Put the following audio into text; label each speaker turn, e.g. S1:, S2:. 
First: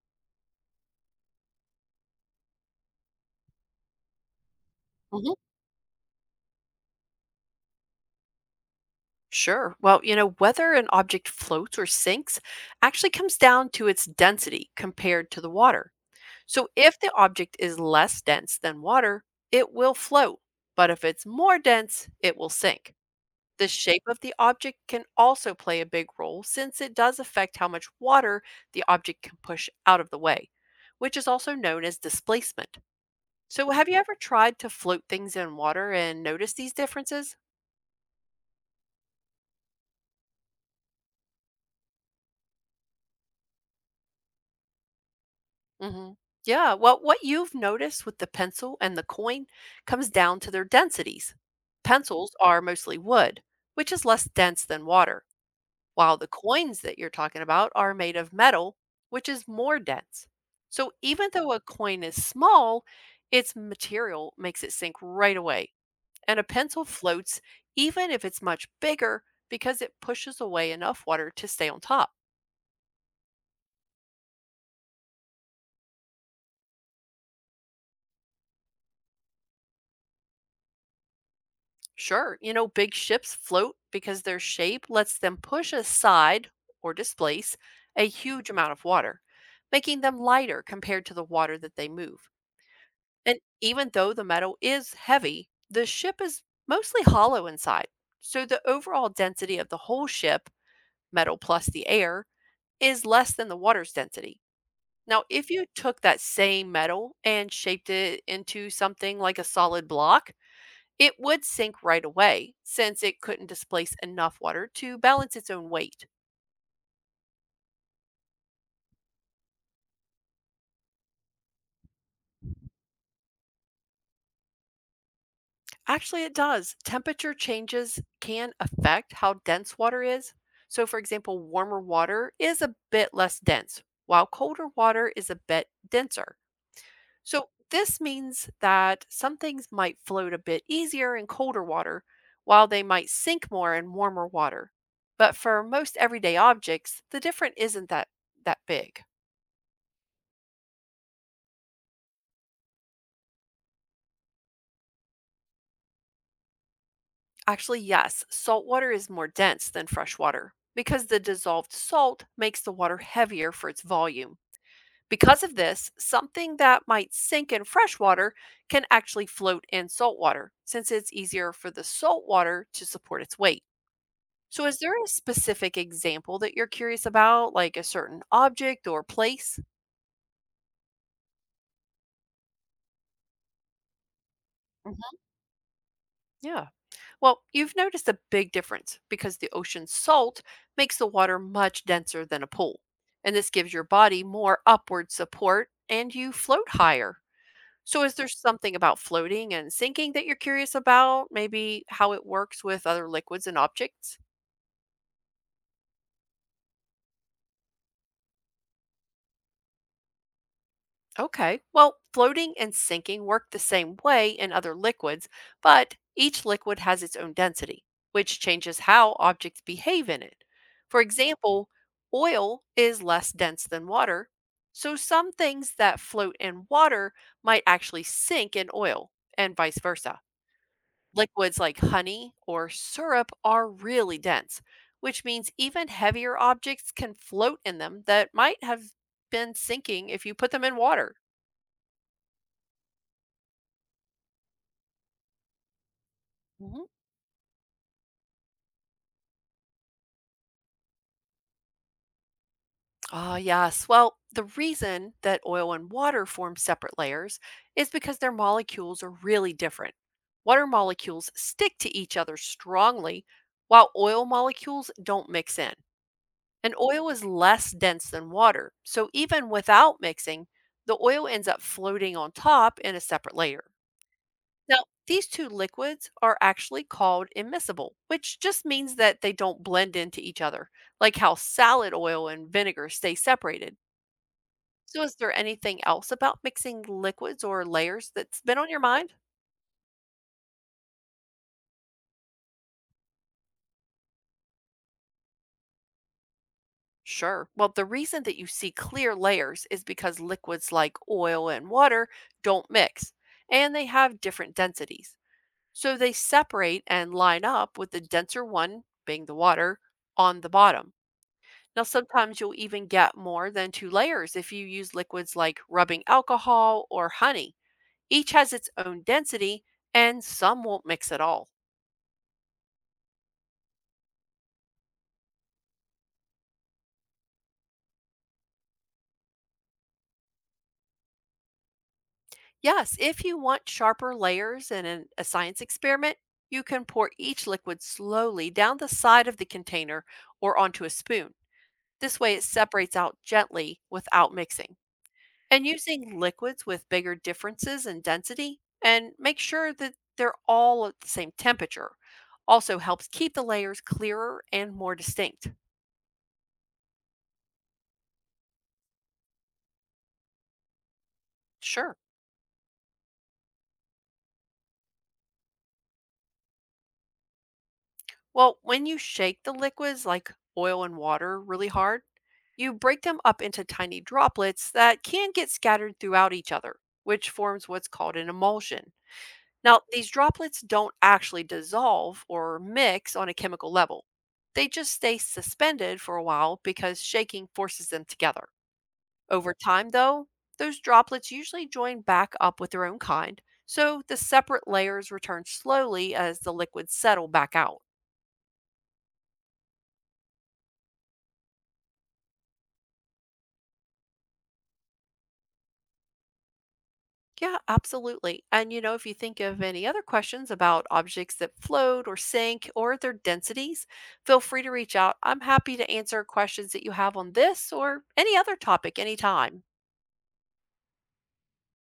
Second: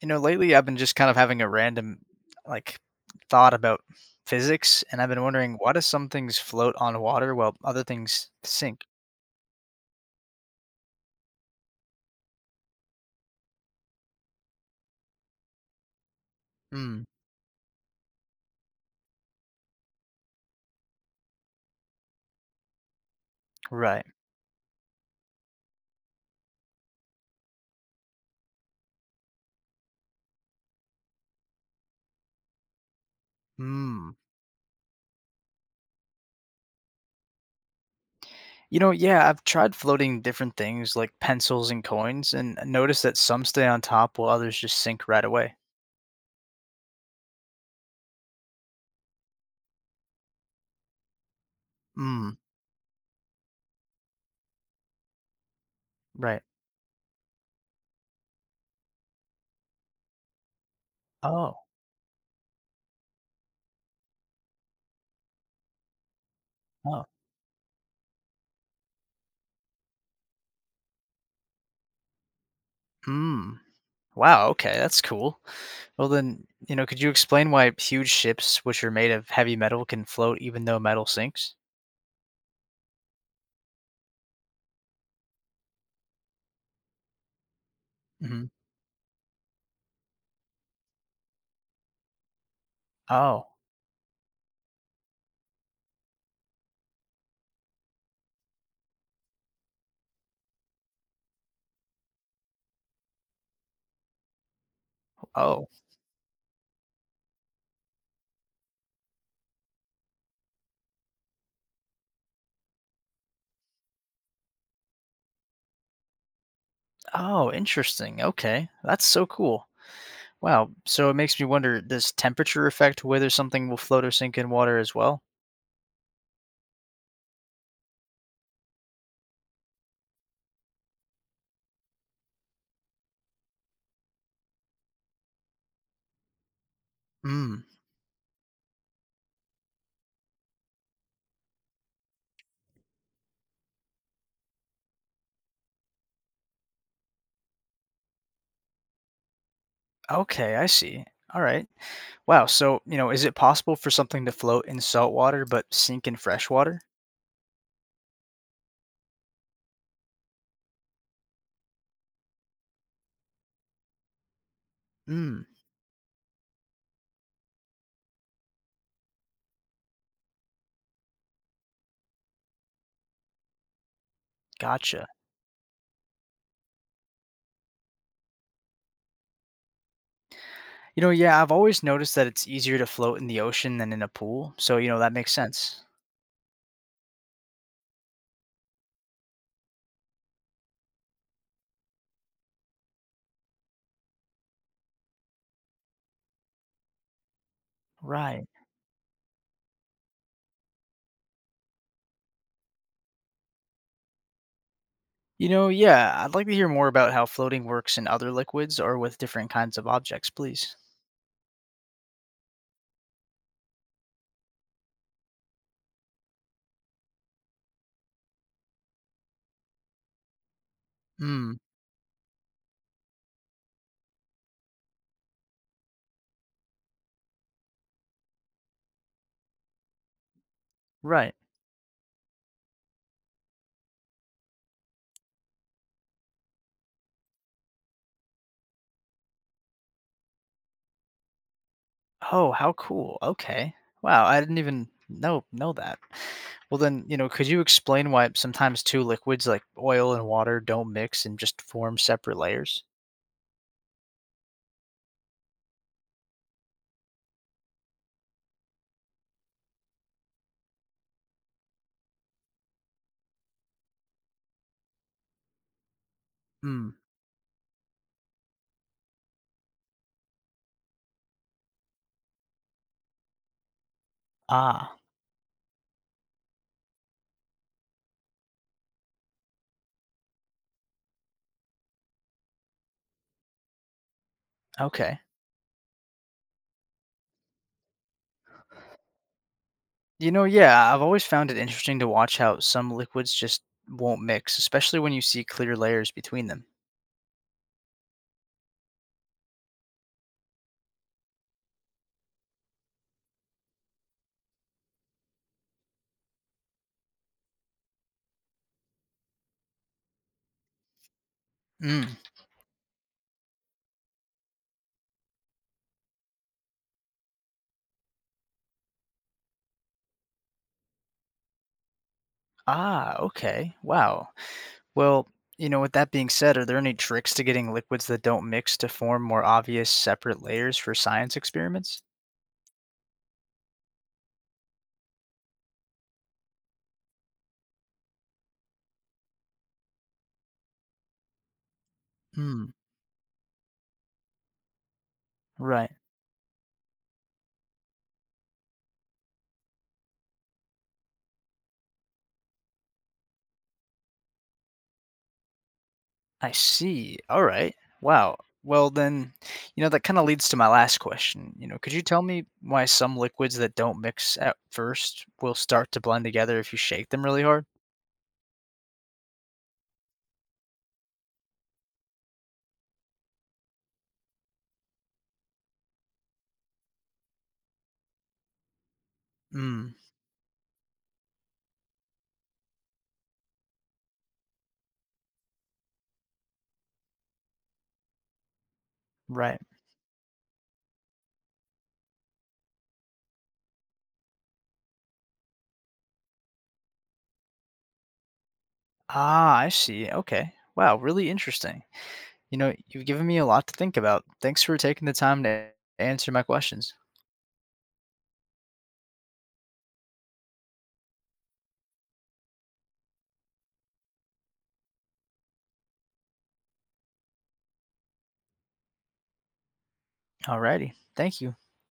S1: Lately I've been just kind of having a random like thought about physics, and I've been
S2: Mhm.
S1: wondering, why do some things float on water while other things sink?
S2: Sure. Well, you know, whether an object floats or sinks actually comes down to its density compared to the water. So if
S1: Hmm.
S2: the object is less dense than water, it will float. But if it's more dense, it will sink. The shape
S1: Right.
S2: of the object can also play a big role since it does affect how much water the object can push out of the way, which is also known as displacement. So, have you
S1: Hmm.
S2: ever tried to float things in water and noticed these differences?
S1: Yeah, I've tried floating different things like pencils and coins, and noticed that some stay on top while others just sink right away.
S2: hmm Yeah. Well, what you've noticed with the pencil and the coin comes down to their densities.
S1: Hmm.
S2: Pencils are mostly wood, which is less dense than water, while the
S1: Right.
S2: coins that you're talking about are made of metal, which is more dense. So even though
S1: Oh.
S2: a coin is small, its material makes it sink right away. And a pencil
S1: Oh.
S2: floats even if it's much bigger because it pushes away enough water to stay on top.
S1: Hmm. Wow. Okay, that's cool. Well, then, could you explain why huge ships, which are made of heavy metal, can float even though metal sinks?
S2: Sure, you know, big ships float because their shape lets them push aside or displace a
S1: Hmm.
S2: huge amount of water, making them lighter compared to the water that they move. And
S1: Oh.
S2: even though the metal is heavy, the ship is mostly hollow inside. So the overall density of the whole ship, metal plus the air, is less than the water's density. Now, if you
S1: Oh.
S2: took that same metal and shaped it into something like a solid block, it would sink right away since it couldn't displace enough water to balance its own weight.
S1: Oh, interesting. Okay. That's so cool. Wow. So it makes me wonder, does temperature affect whether something will float or sink in water as well?
S2: Actually, it does. Temperature changes can affect how dense water is. So, for example, warmer water is a bit less dense, while colder water is a bit denser. So,
S1: Mm.
S2: this means that some things might float a bit easier in colder water, while they might sink more in warmer water. But for most everyday objects, the difference isn't that big.
S1: Okay, I see. All right. Wow. So, is it possible for something to float in salt water but sink in fresh water?
S2: Actually, yes, salt water is more dense than fresh water because the dissolved salt makes the water heavier for its volume. Because
S1: Mm.
S2: of this, something that might sink in fresh water can actually float in salt water since it's easier for the salt water to support its weight. So, is there
S1: Gotcha.
S2: a specific example that you're curious about, like a certain object or place?
S1: Yeah, I've always noticed that it's easier to float in the ocean than in a pool. So, that
S2: Mhm.
S1: makes sense.
S2: Yeah. Well, you've noticed a big difference because the ocean's salt makes the water much denser than a pool. And this gives your body more upward support and you float higher. So, is there
S1: Right.
S2: something about floating and sinking that you're curious about? Maybe how it works with other liquids and objects?
S1: Yeah, I'd like to hear more about how floating works in other liquids or with different kinds of objects, please.
S2: Okay. Well, floating and sinking work the same way in other liquids, but each liquid has its own density, which changes how objects behave in it. For
S1: Mm.
S2: example, oil is less dense than water, so some things that float in water might actually sink in oil, and vice versa.
S1: Right.
S2: Liquids like honey or syrup are really dense, which means even heavier objects can float in them that might have been sinking if you put them in water.
S1: Oh, how cool. Okay. Wow, I didn't even know that. Well then, could you explain why sometimes two liquids like oil and water don't mix and just form separate layers?
S2: Ah, yes. Well, the reason that oil and water form separate layers is because their molecules are really different. Water molecules stick to each other strongly, while oil molecules don't mix in. And
S1: Hmm.
S2: oil is less dense than water, so even without mixing, the oil ends up floating on top in a separate layer. Now,
S1: Ah,
S2: these two liquids are actually called immiscible, which just means that they don't blend into each other, like how salad oil and vinegar stay separated. So is
S1: okay.
S2: there anything else about mixing liquids or layers that's been on your mind?
S1: Yeah, I've always found it interesting to watch how some liquids just won't mix, especially when you see clear layers between them.
S2: Sure. Well, the reason that you see clear layers is because liquids like oil and water don't mix, and they have different densities. So they separate and line up with the denser one, being the water, on the bottom. Now,
S1: Mm.
S2: sometimes you'll even get more than two layers if you use liquids like rubbing alcohol or honey. Each has its own density, and some won't mix at all.
S1: Ah, okay. Wow. Well, with that being said, are there any tricks to getting liquids that don't mix to form more obvious separate layers for science experiments?
S2: Yes, if you want sharper layers in a science experiment, you can pour each liquid slowly down the side of the container or onto a spoon. This way, it
S1: Hmm.
S2: separates out gently without mixing. And
S1: Right.
S2: using liquids with bigger differences in density and make sure that they're all at the same temperature also helps keep the layers clearer and more distinct.
S1: I see. All right. Wow. Well, then, that kind of leads to my last question. Could
S2: Sure.
S1: you tell me why some liquids that don't mix at first will start to blend together if you shake them really hard?
S2: Well, when you shake the liquids like oil and water really hard, you break them up into tiny droplets that can get scattered throughout each other, which forms what's called an emulsion. Now,
S1: Mm,
S2: these droplets don't actually dissolve or mix on a chemical level. They just stay suspended for a while because shaking forces them together. Over
S1: right.
S2: time, though, those droplets usually join back up with their own kind, so the separate layers return slowly as the liquids settle back out.
S1: Ah, I see. Okay. Wow. Really interesting. You've given me a lot to think about. Thanks for taking the time to answer my questions.
S2: Yeah, absolutely. And you know, if you think of any other questions about objects that float or sink or their densities, feel free to reach out. I'm happy to answer questions that you have on this or any other topic anytime.
S1: Alrighty. Thank you.